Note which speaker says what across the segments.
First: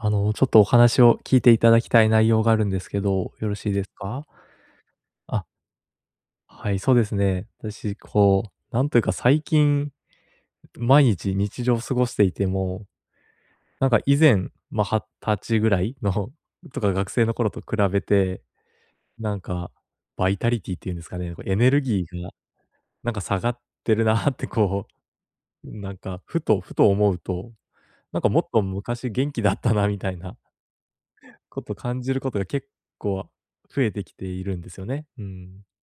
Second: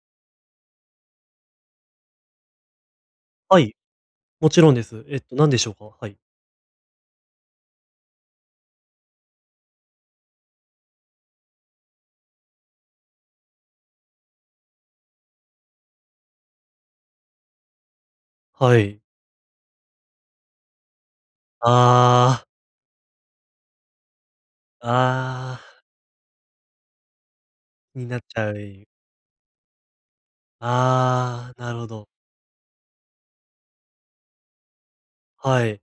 Speaker 1: あの、ちょっとお話を聞いていただきたい内容があるんですけど、よろ
Speaker 2: は
Speaker 1: しい
Speaker 2: い、
Speaker 1: ですか？
Speaker 2: もちろんです。えっと
Speaker 1: あ。
Speaker 2: 何でしょうか？はい。
Speaker 1: はい、そうですね。私こうなんというか最近毎日、日常過ごしていても、なんか、以前、ま、二十歳ぐらいのとか学生の頃と比べて
Speaker 2: はい。
Speaker 1: なんか、バイタリティっていうんですかね、こうエネルギー
Speaker 2: あ
Speaker 1: が
Speaker 2: あ。
Speaker 1: なんか下がってるなってこ
Speaker 2: ああ。
Speaker 1: う、なんか、ふとふと思うと、
Speaker 2: になっ
Speaker 1: なんか
Speaker 2: ち
Speaker 1: もっ
Speaker 2: ゃう。
Speaker 1: と
Speaker 2: い。
Speaker 1: 昔元気だったなみたいな
Speaker 2: あ
Speaker 1: こ
Speaker 2: あ、な
Speaker 1: と
Speaker 2: るほ
Speaker 1: 感
Speaker 2: ど。
Speaker 1: じることが結構増えてきているんですよね、うん。
Speaker 2: はい。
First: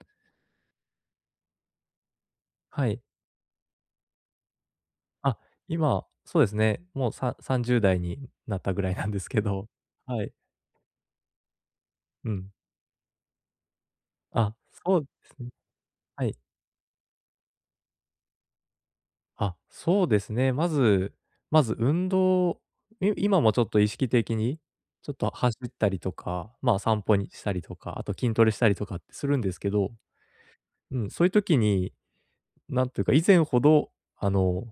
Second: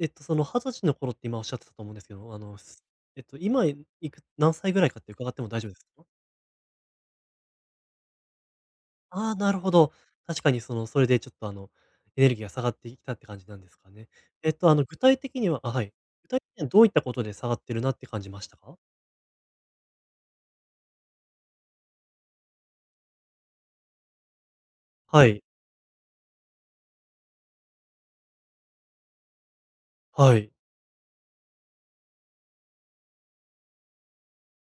Speaker 2: えっと、その二十歳の頃って今おっしゃってたと思うんですけど、あの、
Speaker 1: はい。
Speaker 2: えっと今、いいく何歳ぐらいかって伺っ
Speaker 1: あ、
Speaker 2: ても大丈夫です
Speaker 1: 今、そうですね、もうさ30代になったぐらいなんです
Speaker 2: ああ、
Speaker 1: け
Speaker 2: なる
Speaker 1: ど、
Speaker 2: ほど。
Speaker 1: はい。
Speaker 2: 確かにその、それでちょっとあのエネ
Speaker 1: う
Speaker 2: ルギーが
Speaker 1: ん。
Speaker 2: 下がってきたって感じなんですかね。えっ
Speaker 1: あ、
Speaker 2: とあの具
Speaker 1: そうで
Speaker 2: 体
Speaker 1: す
Speaker 2: 的
Speaker 1: ね。
Speaker 2: にはあ、はい、
Speaker 1: は
Speaker 2: 具
Speaker 1: い。
Speaker 2: 体的にはどういったことで下がってるなって感じましたか？
Speaker 1: あ、そうですね。まずまず運動い今もちょっと意識的にちょっ
Speaker 2: は
Speaker 1: と
Speaker 2: い。
Speaker 1: 走ったりとか、まあ散歩にしたりとか、あと筋トレしたりとかってするんですけど、
Speaker 2: はい。
Speaker 1: うん、そういう時になんというか、以前ほどあの、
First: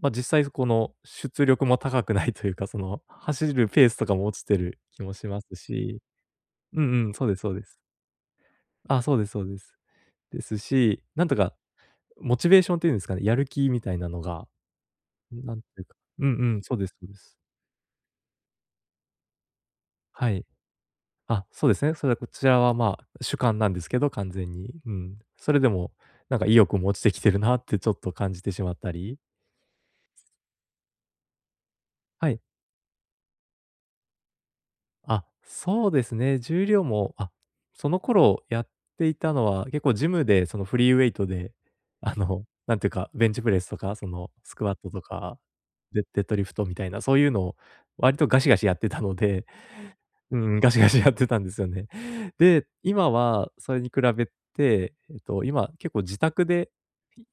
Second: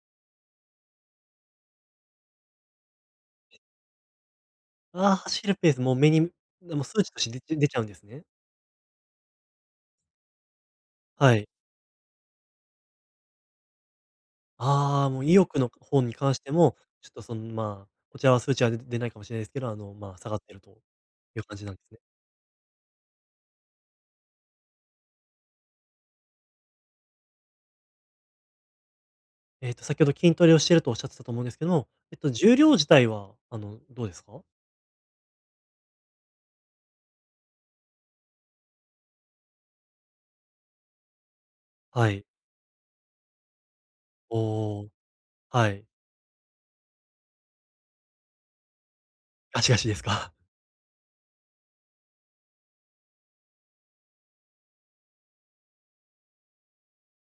Speaker 1: ま、実際この出力も高くないというか、その走るペースとかも落ちてる気も
Speaker 2: あ、
Speaker 1: しま
Speaker 2: 走る
Speaker 1: す
Speaker 2: ペースも
Speaker 1: し、
Speaker 2: 目に
Speaker 1: うん
Speaker 2: 数
Speaker 1: う
Speaker 2: 値
Speaker 1: ん、
Speaker 2: と
Speaker 1: そう
Speaker 2: し
Speaker 1: です
Speaker 2: て、
Speaker 1: そう
Speaker 2: で
Speaker 1: で
Speaker 2: 出
Speaker 1: す。
Speaker 2: ちゃうんですね。
Speaker 1: あ、そうですそうです。ですし、なん
Speaker 2: は
Speaker 1: と
Speaker 2: い。
Speaker 1: かモチベーションっていうんですかね、やる気みたいなのが、
Speaker 2: ああ、もう意
Speaker 1: うん、な
Speaker 2: 欲
Speaker 1: んて
Speaker 2: の、か
Speaker 1: いうか、
Speaker 2: 方に
Speaker 1: うん
Speaker 2: 関して
Speaker 1: うん、そ
Speaker 2: も、
Speaker 1: うですそう
Speaker 2: ちょっ
Speaker 1: で
Speaker 2: と
Speaker 1: す。
Speaker 2: その、まあ、こちらは数値は、で出ないかもしれないですけど、あの、まあ、
Speaker 1: は
Speaker 2: 下がっ
Speaker 1: い。
Speaker 2: ているという
Speaker 1: あ、
Speaker 2: 感じ
Speaker 1: そう
Speaker 2: なん
Speaker 1: で
Speaker 2: で
Speaker 1: す
Speaker 2: す
Speaker 1: ね。
Speaker 2: ね。
Speaker 1: それはこちらは、まあ主観なんですけど、完全に。うん。それでもなんか意欲も落ちてきてるなってちょっと感じてしまったり。
Speaker 2: ええと先ほど筋トレをしているとおっしゃってたと思うんですけど、えっと
Speaker 1: はい。
Speaker 2: 重量自体は、あのどうですか？
Speaker 1: あ、そうですね。重量も、あ、その頃やっていたのは結構ジムでそのフリーウェイトで、
Speaker 2: は
Speaker 1: あ
Speaker 2: い。
Speaker 1: のなんていうか、ベンチプレスとかそのスクワッ
Speaker 2: お
Speaker 1: ト
Speaker 2: お。
Speaker 1: とか、
Speaker 2: はい。
Speaker 1: デデッドリフトみたいな、そういうのを割とガシガシやってたので。
Speaker 2: ガシガシですか？
Speaker 1: うん、ガシガシやってたんですよね。で、今はそれに比べて、えっと、今結構自宅で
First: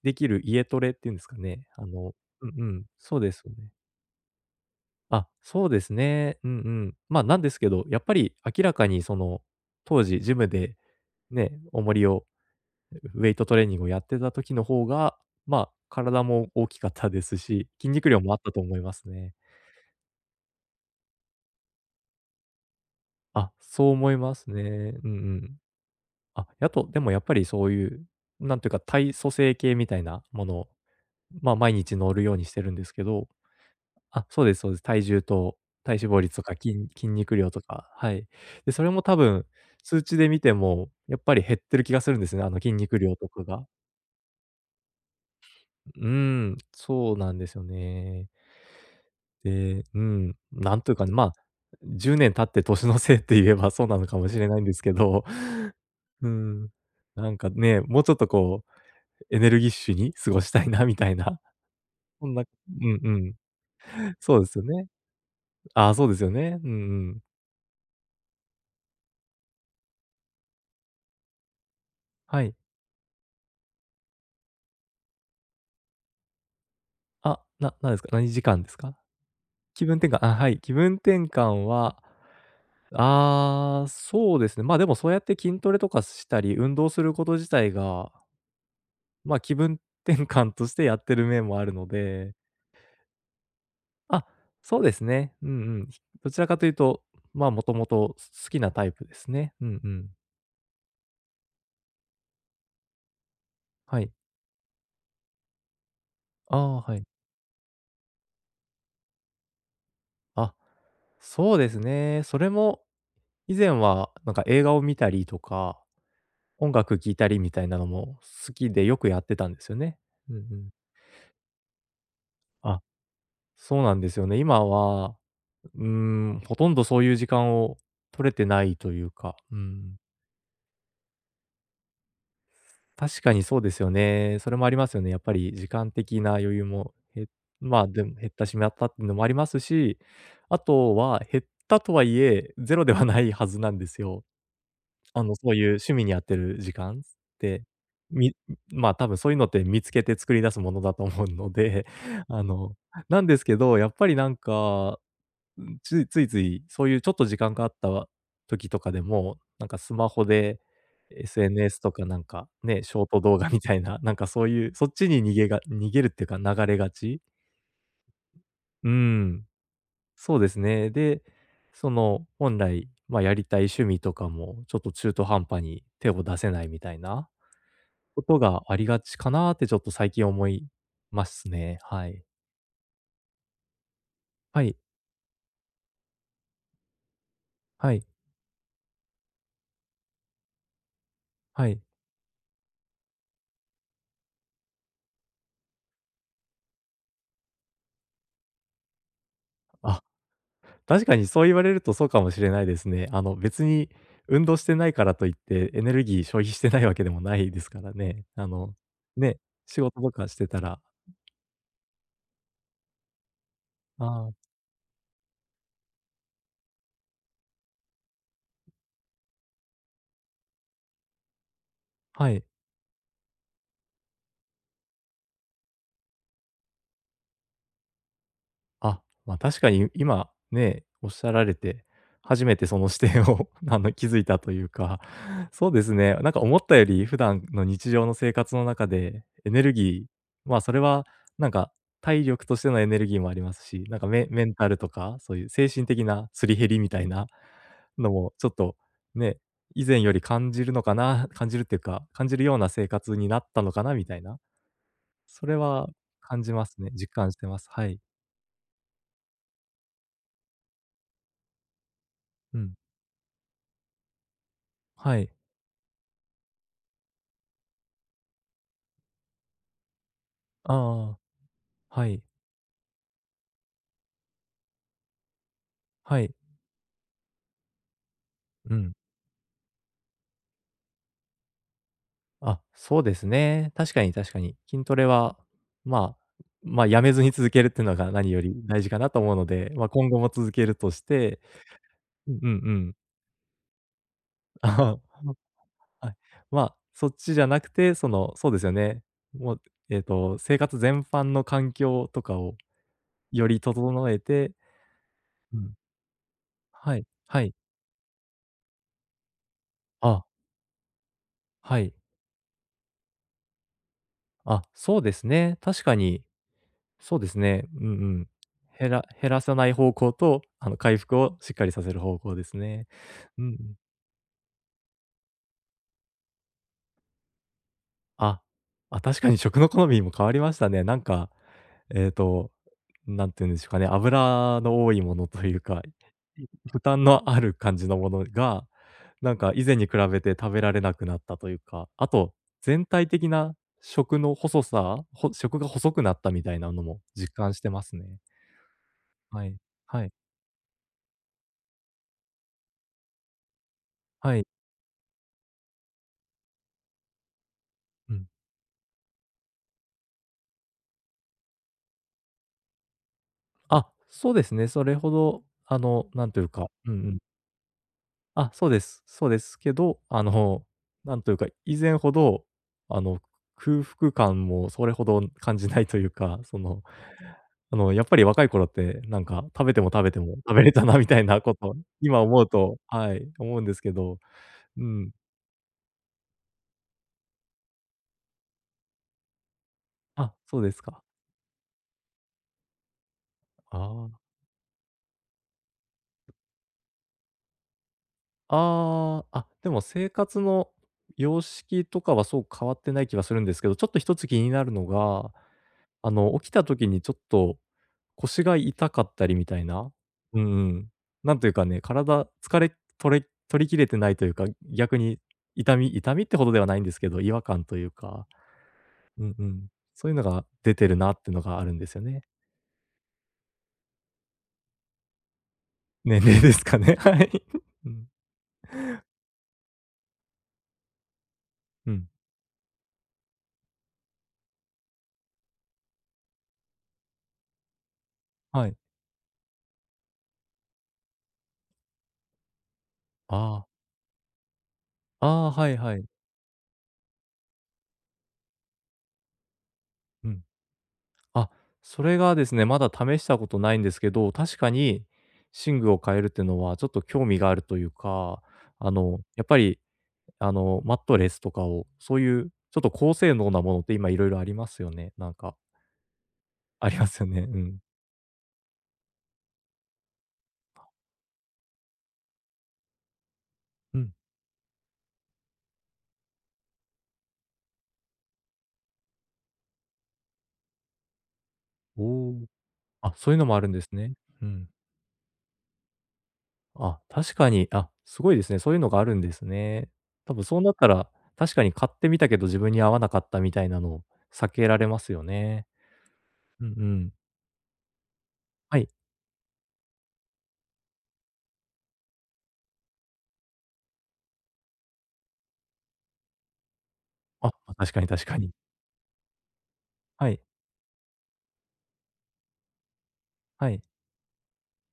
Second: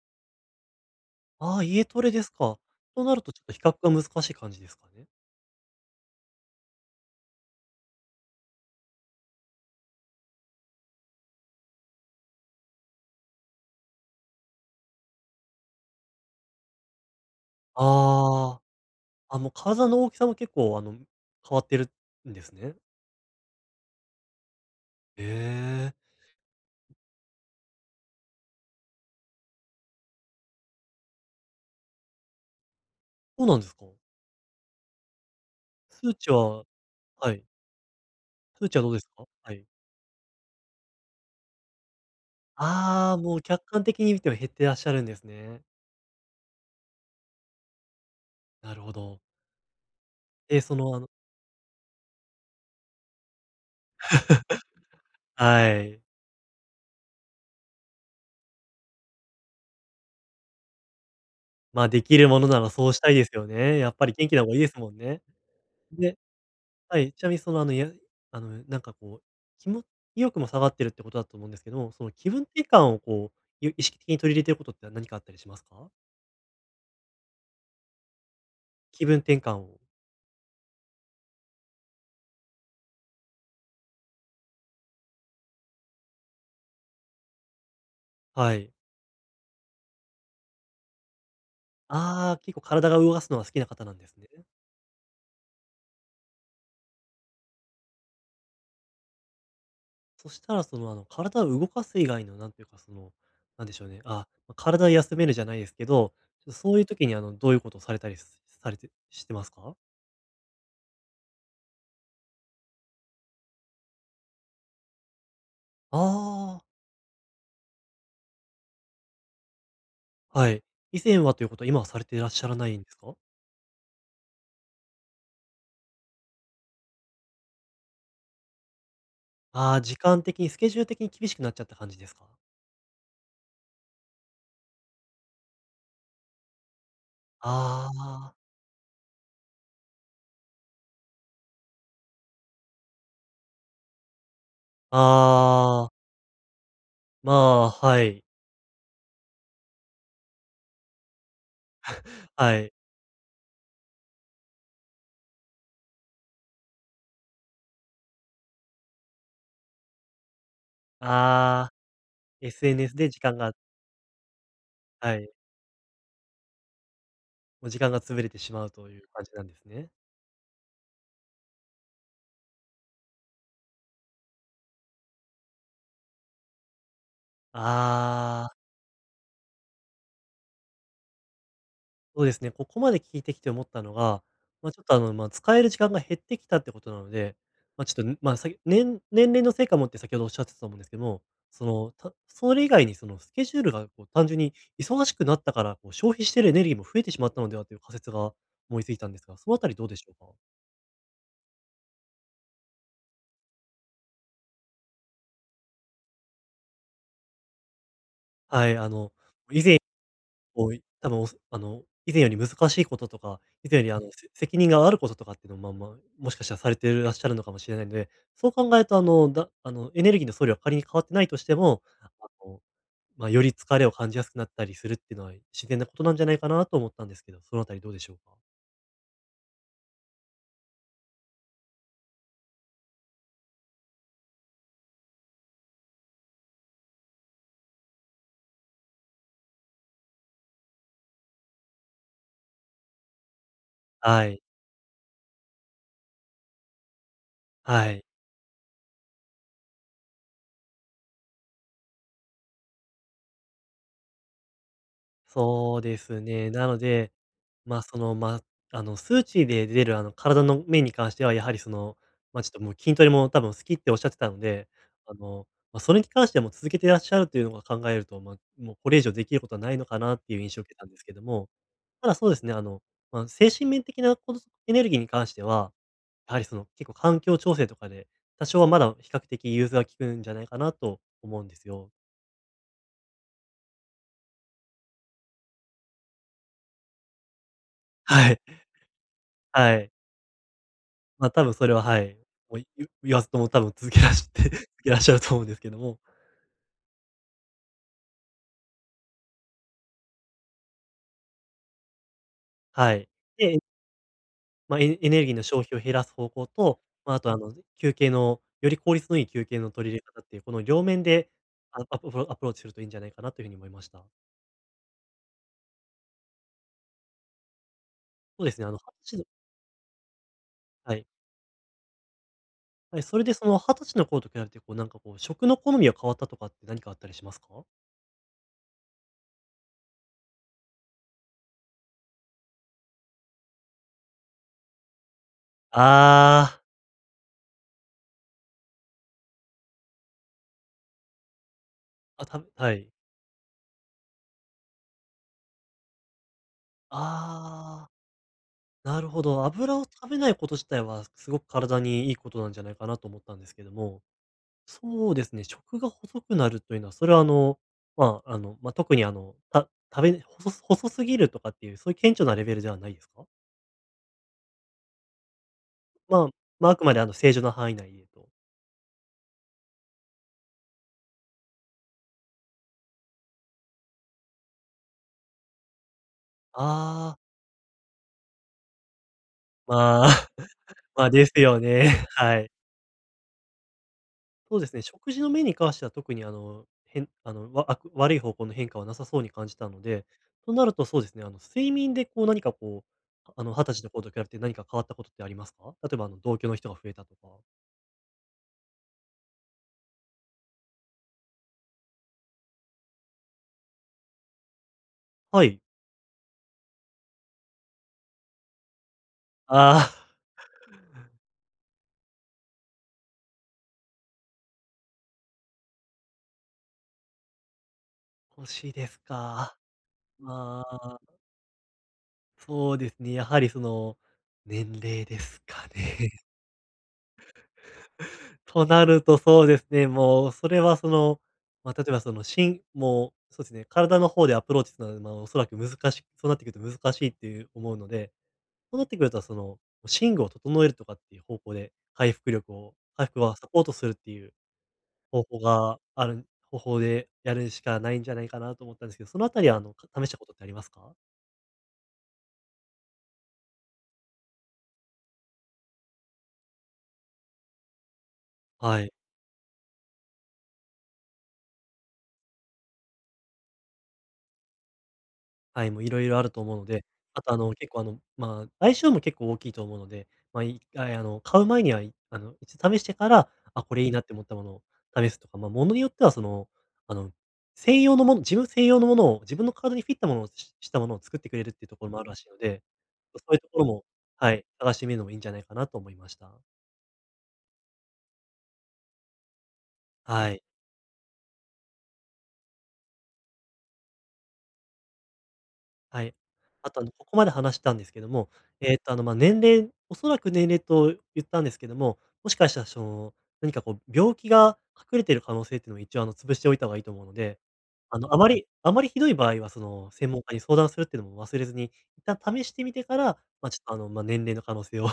Speaker 1: できる家トレって言うんですか
Speaker 2: ああ、
Speaker 1: ね、
Speaker 2: 家
Speaker 1: あ
Speaker 2: トレ
Speaker 1: の、
Speaker 2: です
Speaker 1: うん
Speaker 2: か。
Speaker 1: うん、
Speaker 2: とな
Speaker 1: そう
Speaker 2: る
Speaker 1: で
Speaker 2: とち
Speaker 1: す
Speaker 2: ょっ
Speaker 1: よ
Speaker 2: と比
Speaker 1: ね。
Speaker 2: 較が難しい感じですかね。
Speaker 1: あ、そうですね。うんうん。ま、なんですけど、やっぱり明らかにその当時ジムでね、重りをウェイトトレーニングをやってた時の方が、まあ体も大きかったですし、筋肉量もあったと
Speaker 2: あ
Speaker 1: 思いますね。
Speaker 2: あ、あの、体の大きさも結構あの、変わってるんですね。
Speaker 1: あ、そう思いますね。うんう
Speaker 2: へ
Speaker 1: ん。
Speaker 2: え。
Speaker 1: あ、やあと、でもやっぱりそういう、なんていうか体組成計みたいなものを、まあ毎日乗るようにしてるんですけど。
Speaker 2: そうなんですか。
Speaker 1: あ、そうですそうです。体重と体脂
Speaker 2: 数
Speaker 1: 肪
Speaker 2: 値
Speaker 1: 率とか、
Speaker 2: は、
Speaker 1: きん筋
Speaker 2: は
Speaker 1: 肉
Speaker 2: い。
Speaker 1: 量とか、はい。
Speaker 2: 数
Speaker 1: で、
Speaker 2: 値は
Speaker 1: そ
Speaker 2: ど
Speaker 1: れ
Speaker 2: うで
Speaker 1: も
Speaker 2: す
Speaker 1: 多
Speaker 2: か？
Speaker 1: 分、
Speaker 2: はい。
Speaker 1: 数値で見てもやっぱり減ってる気がするんですね、あの筋肉
Speaker 2: あ
Speaker 1: 量
Speaker 2: あ、
Speaker 1: と
Speaker 2: もう
Speaker 1: か
Speaker 2: 客
Speaker 1: が。
Speaker 2: 観的に見ても減っていらっしゃるんですね。
Speaker 1: うん、そうなんですよね。
Speaker 2: なるほど。
Speaker 1: で、うん、
Speaker 2: え、
Speaker 1: な
Speaker 2: そ
Speaker 1: んという
Speaker 2: のあ
Speaker 1: か
Speaker 2: の
Speaker 1: ね、まあ、10年経って年のせいって言えばそうなのかもしれないんですけど。
Speaker 2: はい。
Speaker 1: うん、なんかね、もうちょっとこうエネルギッシュに過ごしたいなみたいな。
Speaker 2: まあ、でき
Speaker 1: そ
Speaker 2: る
Speaker 1: ん
Speaker 2: も
Speaker 1: な、
Speaker 2: のならそ
Speaker 1: う
Speaker 2: うし
Speaker 1: ん
Speaker 2: たいですよ
Speaker 1: う
Speaker 2: ね。やっぱり
Speaker 1: ん。
Speaker 2: 元気
Speaker 1: そう
Speaker 2: な
Speaker 1: で
Speaker 2: 方がい
Speaker 1: す
Speaker 2: い
Speaker 1: よ
Speaker 2: です
Speaker 1: ね。
Speaker 2: もんね。
Speaker 1: ああ、そうで
Speaker 2: で、
Speaker 1: すよね。うん
Speaker 2: は
Speaker 1: う
Speaker 2: い、
Speaker 1: ん。
Speaker 2: ちなみにそのあのいやあの、なんかこう、きも意欲も下がってるってことだと思うんですけど、その気分
Speaker 1: はい。
Speaker 2: 転換をこう、ゆ意識的に取り入れていることって何かあったりしますか？
Speaker 1: あ、ななんすか、何時間ですか？
Speaker 2: 気分転換を。
Speaker 1: 気分転換あ、はい、気分転換は、ああ、そうですね。ま、でもそうやって筋トレとかしたり、運動すること自体が
Speaker 2: はい。
Speaker 1: ま、気分転換としてやってる面もあるの
Speaker 2: あ
Speaker 1: で。
Speaker 2: あ、結構体が動かすのは好きな方なんです
Speaker 1: あ、
Speaker 2: ね。
Speaker 1: そうですね。うんうん。どちらかというと、ま、もともとす好きなタイプですね。うんうん。
Speaker 2: そしたらその、あの、体を動かす以外のなんていうか、その、なんでしょう
Speaker 1: は
Speaker 2: ね、
Speaker 1: い。
Speaker 2: あ、ま、体を休めるじゃないですけど、う
Speaker 1: あ
Speaker 2: そう
Speaker 1: あ、
Speaker 2: いう
Speaker 1: はい。
Speaker 2: 時にあの、どういうことをされたりすされてしてますか？
Speaker 1: あ、そうですね。それも以前はなんか映画を見たりとか、
Speaker 2: ああ。
Speaker 1: 音楽聴いたりみたいなのも好きでよくやってたんですよね。うんう
Speaker 2: はい。
Speaker 1: ん。
Speaker 2: 以前はということは今はされてらっしゃらない
Speaker 1: あ、
Speaker 2: んですか？
Speaker 1: そうなんですよね。今は、ううーん、ほとんどそういう時間を取れてないというか、うんう
Speaker 2: ああ、時
Speaker 1: ん。
Speaker 2: 間的に、スケジュール的に厳しくなっちゃった感じですか？
Speaker 1: 確かにそうですよね。それもありますよね。やっぱり時間的な余裕も、へまあ、
Speaker 2: あ
Speaker 1: でも減っ
Speaker 2: あ。
Speaker 1: たしみゃぱっのもありますし、あとは減ったとはいえ、ゼロではないはずなんですよ。あの、そういう
Speaker 2: ああ。
Speaker 1: 趣味にあてる時間す
Speaker 2: ま
Speaker 1: って、
Speaker 2: あ、はい。
Speaker 1: みん、ま、多分そういうのって見つけて作り出すものだと思うので、あ
Speaker 2: はい。
Speaker 1: の、なんですけど、やっぱりなんか、うん、ちゅいついつい、そういうちょっと時間があったわ時とかでも、なんかスマホで、
Speaker 2: ああ、
Speaker 1: SNS とかなんか、ね、シ
Speaker 2: SNS
Speaker 1: ョー
Speaker 2: で時
Speaker 1: ト
Speaker 2: 間
Speaker 1: 動画
Speaker 2: が
Speaker 1: みたいな、なんかそういう、そっち
Speaker 2: は
Speaker 1: に
Speaker 2: い。
Speaker 1: 逃げが逃げるっていうか流れがち。
Speaker 2: もう時間が潰れてしまう
Speaker 1: う
Speaker 2: と
Speaker 1: うー
Speaker 2: いう感じな
Speaker 1: ん。
Speaker 2: んですね。
Speaker 1: そうですね。で、その本来、ま、やりたい趣味とかも、ちょっと中途半端に手を出せないみたいなこと
Speaker 2: ああ。
Speaker 1: がありがちかなって、ちょっと最近思いますね、はい。
Speaker 2: おえすね。ここまで聞いてきて思ったのが、
Speaker 1: は
Speaker 2: ま、
Speaker 1: い。
Speaker 2: ちょっとあの、ま、使える時間が減ってきたってことなので、ま、ち
Speaker 1: は
Speaker 2: ょ
Speaker 1: い。
Speaker 2: っと、ん、ま、さぎ年年齢のせいかもって先ほどおっしゃってと思うんですけども、そ
Speaker 1: はい。
Speaker 2: の、たそれ以外にそのスケジュールがこう単純に忙しくなったから、こう消費してるエネルギーも増えてしまったのではという仮説が思いついたんですが、そのあたりどうで
Speaker 1: あ、
Speaker 2: しょうか？
Speaker 1: 確かにそう言われるとそうかもしれないですね。あの、別に運動してないからといって、エネルギー消費してないわけでもないですからね。あ
Speaker 2: は
Speaker 1: の、
Speaker 2: い、あの、
Speaker 1: ね、
Speaker 2: いぜい
Speaker 1: 仕事とかしてた
Speaker 2: お
Speaker 1: ら
Speaker 2: いあ
Speaker 1: うん。
Speaker 2: の、おすあの、以前より難しいこととか、以前にあの、
Speaker 1: あ
Speaker 2: せ
Speaker 1: あ。
Speaker 2: 責任があることとかってのまま、もしかしたらされてるらっしゃるのかもしれないので、そう考えるとあの、だあの、エネルギーの総量は仮に変わってないとしても、あ
Speaker 1: はい。
Speaker 2: の、ま、より疲れを感じやすくなったりするってのは、い自然なことなんじゃないかなと思ったんですけど、そのあたりどうでしょうか？
Speaker 1: あ、ま、確かに今ね、おっしゃられて、初めてその視点をあの気づいたというか、そうですね、なんか思ったより普段の日常の生活の中でエネルギーまあ、それはなんか体力としてのエネルギーもありますし、なんか
Speaker 2: は
Speaker 1: メ
Speaker 2: い。
Speaker 1: メンタルとかそういう精神的なすり減りみたいな
Speaker 2: はい。
Speaker 1: のもちょっと、ね、以前より感じるのかな感じるっていうか、感じるような生活になったのかなみたいな。それ
Speaker 2: そう
Speaker 1: は
Speaker 2: です
Speaker 1: 感
Speaker 2: ね。
Speaker 1: じま
Speaker 2: なの
Speaker 1: すね、実
Speaker 2: で、
Speaker 1: 感してます、
Speaker 2: まあ、
Speaker 1: は
Speaker 2: そ
Speaker 1: い。
Speaker 2: の、ま、あの、数値で出る、あの体の面に関してはやはりその、ま、ちょっ
Speaker 1: う
Speaker 2: とも
Speaker 1: ん。
Speaker 2: う筋トレも多分好きっておっしゃってたので、あ
Speaker 1: はい。
Speaker 2: の、ま、それに関しても続けていらっしゃるというのを考えると、ま、もうこれ以上できることはないのかなっていう印象を受けたんですけ
Speaker 1: ああ、
Speaker 2: ども、
Speaker 1: は
Speaker 2: ただ
Speaker 1: い。
Speaker 2: そうですね、あの、まあ、精神面的なこのエネルギーに関しては、
Speaker 1: は
Speaker 2: や
Speaker 1: い。
Speaker 2: はりその結構環境調整とかで、多少は
Speaker 1: う
Speaker 2: ま
Speaker 1: ん。
Speaker 2: だ比較的融通が利くんじゃないかなと思うんですよ。
Speaker 1: あ、そうですね。確かに確かに。筋トレは、まあ、ま、辞めずに続けるっていうのが何
Speaker 2: はい。
Speaker 1: より大事かなと思うので、
Speaker 2: は
Speaker 1: まあ、
Speaker 2: い。
Speaker 1: 今後も続けるとし
Speaker 2: まあ、
Speaker 1: て
Speaker 2: 多分それは、はい、
Speaker 1: ううん
Speaker 2: も、ゆ
Speaker 1: うん。
Speaker 2: 言わずとも多分続けらしてい
Speaker 1: あ
Speaker 2: らっしゃる
Speaker 1: あ、
Speaker 2: と思うんですけども。
Speaker 1: はい、まあ、そっちじゃなくて、その、そうですよね、もう、ええと、生活全般の環境とかを
Speaker 2: はい。
Speaker 1: よ
Speaker 2: で
Speaker 1: り整えて
Speaker 2: ま、エエネルギーの
Speaker 1: う
Speaker 2: 消
Speaker 1: ん。
Speaker 2: 費を減らす方向と、
Speaker 1: はい、
Speaker 2: ま、あとあ
Speaker 1: はい。
Speaker 2: の休憩のより効率のいい休憩の取り入れ
Speaker 1: あ
Speaker 2: 方っ
Speaker 1: あ。
Speaker 2: ていうこの両面で
Speaker 1: は
Speaker 2: ア
Speaker 1: い。
Speaker 2: アプフロアプローチするといいんじゃないかなというふうに思いました。
Speaker 1: あ、そうですね。確かにそうですね。うんうん。
Speaker 2: そうですね、あの、
Speaker 1: へ
Speaker 2: は、
Speaker 1: ら
Speaker 2: ちょっと
Speaker 1: 減らさない方向とあの
Speaker 2: は
Speaker 1: 回
Speaker 2: い。
Speaker 1: 復をしっかりさせる方向ですね。
Speaker 2: はい、それで
Speaker 1: うん
Speaker 2: そ
Speaker 1: う
Speaker 2: のは
Speaker 1: ん。
Speaker 2: たちの頃と比べて、こうなんかこう、食の好みが変わったとかって、なにかあったりしますか？
Speaker 1: ああ、あ、確かに食の好みも変わりましたね。なんか、ええと、なんていうんでしょうかね、油の多いものというか、
Speaker 2: あ
Speaker 1: [unintelligible]
Speaker 2: あ。
Speaker 1: 負担のある感じのものが、なんか以前に比べて食べられなくなったというか、あ
Speaker 2: あ、
Speaker 1: と
Speaker 2: たぶは
Speaker 1: 全
Speaker 2: い。
Speaker 1: 体的な食の細さほ食が細くなったみたいなのも実感してま
Speaker 2: ああ、
Speaker 1: すね。
Speaker 2: なるほど、
Speaker 1: はい、
Speaker 2: 油を
Speaker 1: は
Speaker 2: 食
Speaker 1: い。
Speaker 2: べないこと自体はすごく体にいいことなんじゃないかなと思ったんですけども、
Speaker 1: はい。
Speaker 2: そうですね、食が細くなるというのは、それはあの、
Speaker 1: う
Speaker 2: ま、
Speaker 1: ん。
Speaker 2: あの、ま、特にあの、た食べほそ細すぎるとかっていうそういう顕著なレベルじゃあないですか？
Speaker 1: あ、そうですね、それほど、あの、
Speaker 2: ま
Speaker 1: な
Speaker 2: あ、
Speaker 1: んというか
Speaker 2: ま、あく
Speaker 1: うん
Speaker 2: ま
Speaker 1: う
Speaker 2: であの
Speaker 1: ん。
Speaker 2: 正常な範囲内でと。
Speaker 1: あ、そうです。そうですけど、あの、なんというか、以前ほど、あの、空腹感もそれほど感じないというか、その、
Speaker 2: ああ。
Speaker 1: あのやっぱり、若い頃ってなんか、食べても食
Speaker 2: ま
Speaker 1: べて
Speaker 2: あ、
Speaker 1: も食べれ たなみ
Speaker 2: ま、
Speaker 1: たい
Speaker 2: です
Speaker 1: なこ
Speaker 2: よ
Speaker 1: と、
Speaker 2: ね、
Speaker 1: 今
Speaker 2: は
Speaker 1: 思う
Speaker 2: い。
Speaker 1: とはい、思うんですけど
Speaker 2: そうです
Speaker 1: う
Speaker 2: ね。
Speaker 1: ーん。
Speaker 2: 食事の面に関しては特にあの、へんあの、わあく悪い方向の変化はなさそうに感じたので、
Speaker 1: あ、
Speaker 2: と
Speaker 1: そう
Speaker 2: な
Speaker 1: で
Speaker 2: る
Speaker 1: す
Speaker 2: とそ
Speaker 1: か。
Speaker 2: うですね、あの、睡眠でこう、なにかこう、あの、はた
Speaker 1: あ
Speaker 2: ちの頃と比
Speaker 1: あ。
Speaker 2: べて、なにか変わったことってありますか？例えばあの、同居の人が増えたとか。
Speaker 1: ああ、あ、でも、生活の様式とかは、そう変わってない気がするんですけど、ちょっと、1つ気になるのが、
Speaker 2: はい。
Speaker 1: あの、起きた時に、ちょっと、腰が痛かったりみたい
Speaker 2: あ
Speaker 1: な。
Speaker 2: あ。
Speaker 1: うーん、なんというかね、体、疲れとれ取り切れてないというか、逆に痛み痛みってほどではないんですけど、違和感というか。
Speaker 2: 腰ですか。
Speaker 1: うんうん。そういうのが
Speaker 2: あ
Speaker 1: 出てる
Speaker 2: あ。
Speaker 1: なってのがあるんですよね。
Speaker 2: そうですね。やはりその年齢ですかね。
Speaker 1: 年齢ですかね。はい。うん。
Speaker 2: となると、そうですね。もう、それは、その、まあ、例
Speaker 1: う
Speaker 2: えば、
Speaker 1: ん。
Speaker 2: その、しんもう、そうすね、体の方でアプローチするの、まあ、おそらく難しそうなってくると、難しいっていう、思うので、
Speaker 1: はい。
Speaker 2: そうなってくると、その、寝具を整えるとかっていう方向で、回復力を回復は
Speaker 1: あ
Speaker 2: サポー
Speaker 1: あ。
Speaker 2: トするっていう。方
Speaker 1: あ
Speaker 2: 法
Speaker 1: あ、はい
Speaker 2: が
Speaker 1: はい。
Speaker 2: ある方法でやるしかないんじゃないかなと、思ったんですけど。そのあたりは、あの、か試したこ
Speaker 1: う
Speaker 2: とっ
Speaker 1: ん。
Speaker 2: てありますか？
Speaker 1: あ。それがですね、まだ試したことないんですけど、確かに、寝具を変えるってのは、ちょっと興味があるというか、
Speaker 2: は
Speaker 1: あ
Speaker 2: い。
Speaker 1: の、やっぱり、あの、マットレスとかを、そういう、ちょっと高性能なものって、今、色々ありますよね、なんか。
Speaker 2: はい、もう、色々あると思うので。
Speaker 1: あります
Speaker 2: あ
Speaker 1: よ
Speaker 2: と、あ
Speaker 1: ね、
Speaker 2: の、
Speaker 1: う
Speaker 2: 結
Speaker 1: ん。
Speaker 2: 構、あの、まあ、相性も、結構大きいと思うので、まあ、1回、あの、買う前には、いあの、いち試してから、あ、これ、いい
Speaker 1: う
Speaker 2: なっ
Speaker 1: ん。
Speaker 2: て思ったものを試すとか、まあ、物によっては、その、あの、専用のもの自分専用のものを、自分の体にフィットしたものをししたものを作ってくれるっていうところも
Speaker 1: お
Speaker 2: あるらしい
Speaker 1: お、
Speaker 2: ので。
Speaker 1: あ、
Speaker 2: そそ
Speaker 1: そう
Speaker 2: う
Speaker 1: い
Speaker 2: い
Speaker 1: う
Speaker 2: う
Speaker 1: の
Speaker 2: と
Speaker 1: も
Speaker 2: こ
Speaker 1: あ
Speaker 2: ろ
Speaker 1: るんで
Speaker 2: も
Speaker 1: すね。
Speaker 2: はい、
Speaker 1: うん。
Speaker 2: 探してみるのも、いいんじゃないかなと思いました。
Speaker 1: あ、確かに。あ、すごいですね。そういうのがあるんですね。
Speaker 2: は
Speaker 1: 多
Speaker 2: い。
Speaker 1: 分そうなったら、確かに買ってみたけど自分に合わなかったみたいなのを避けられますよね。
Speaker 2: はい。
Speaker 1: うん
Speaker 2: あとあ
Speaker 1: う
Speaker 2: の、こ
Speaker 1: ん。
Speaker 2: こまで話したんですけども、え
Speaker 1: は
Speaker 2: っと、
Speaker 1: い。
Speaker 2: あの、ま、ねんれんおそらくねんれと言ったんですけども、もしかしたらしょ、何かこう病気が隠れている可能性っていうのは一応あの、潰しておいたがいいと思うので、
Speaker 1: あ、確
Speaker 2: あ
Speaker 1: かに
Speaker 2: の、あ
Speaker 1: 確
Speaker 2: ま
Speaker 1: か
Speaker 2: り
Speaker 1: に。
Speaker 2: あまりひどい場合はその、専門
Speaker 1: は
Speaker 2: 家に
Speaker 1: い。
Speaker 2: 相談するっていうのも忘れずに。一旦試してみてから、ま、ちょっ
Speaker 1: は
Speaker 2: とあ
Speaker 1: い。
Speaker 2: の、ま、年齢の可能性を、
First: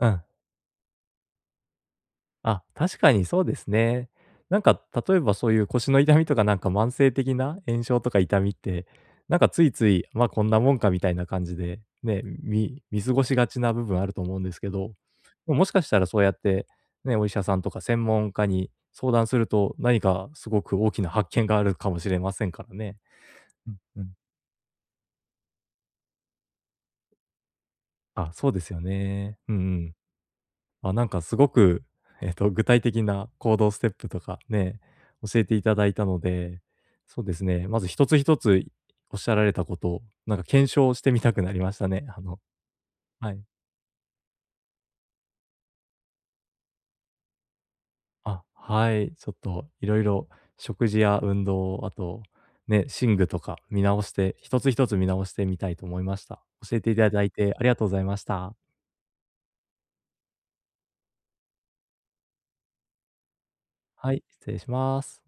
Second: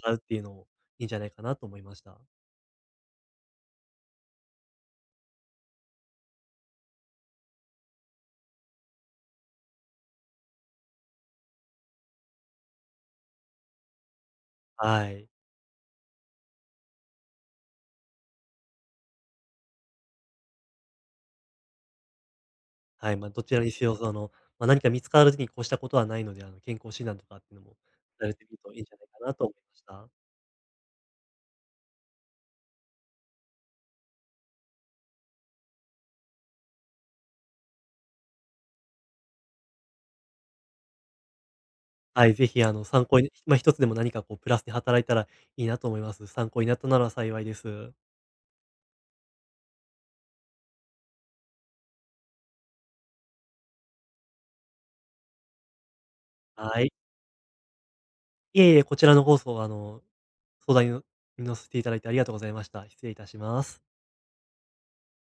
Speaker 1: う
Speaker 2: うっ
Speaker 1: ん。
Speaker 2: ていうのもいいんじゃないかなと思いました。
Speaker 1: あ、確かにそうですね。なんか例えばそういう腰の痛みとかなんか慢性的な炎症とか痛みって、なんかついつい、まあ、こんなもんか、みたいな感じで、ね。み見過ごしがちな部分あると思うんですけど、
Speaker 2: あい。
Speaker 1: おもしかしたらそうやって、ね、お医者さんとか専門家に相談すると、何かすごく大きな発見があるかもしれませんからね。
Speaker 2: はい、ま、どちら
Speaker 1: う
Speaker 2: にせよ、
Speaker 1: ん、うん。
Speaker 2: その、ま、何か見つかる時に越したことはないので、あの、健康診断とかってのもさ
Speaker 1: あ、
Speaker 2: れて
Speaker 1: そう
Speaker 2: みる
Speaker 1: です
Speaker 2: とい
Speaker 1: よ
Speaker 2: いんじゃないかな
Speaker 1: ね。
Speaker 2: と
Speaker 1: う
Speaker 2: 思い
Speaker 1: んう
Speaker 2: まし
Speaker 1: ん。
Speaker 2: た。
Speaker 1: ま、なんかすごく、えっと、具体的な行動ステップとか、ね、教えていただいたので。そうですね、まず一つ一ついおっしゃられたことを、なんか検証してみたくなりましたね。あ
Speaker 2: はい。
Speaker 1: の
Speaker 2: 是非あの、参考
Speaker 1: は
Speaker 2: に
Speaker 1: い。
Speaker 2: ま、一つでも何かこうプラスで働いたらいいなと思います。参考になったなら幸いです。
Speaker 1: あ、はい。ちょっといろいろ食事や運動、あと、ね、寝具とか見直して、一つ一つ見直してみたいと思いました。教
Speaker 2: は
Speaker 1: えて
Speaker 2: い。
Speaker 1: いただいてありがとうございました。
Speaker 2: いえいえ、こちらのこそ、あの、相談にの乗せていただいてありがとうございました。失礼いたします。
Speaker 1: はい、失礼します。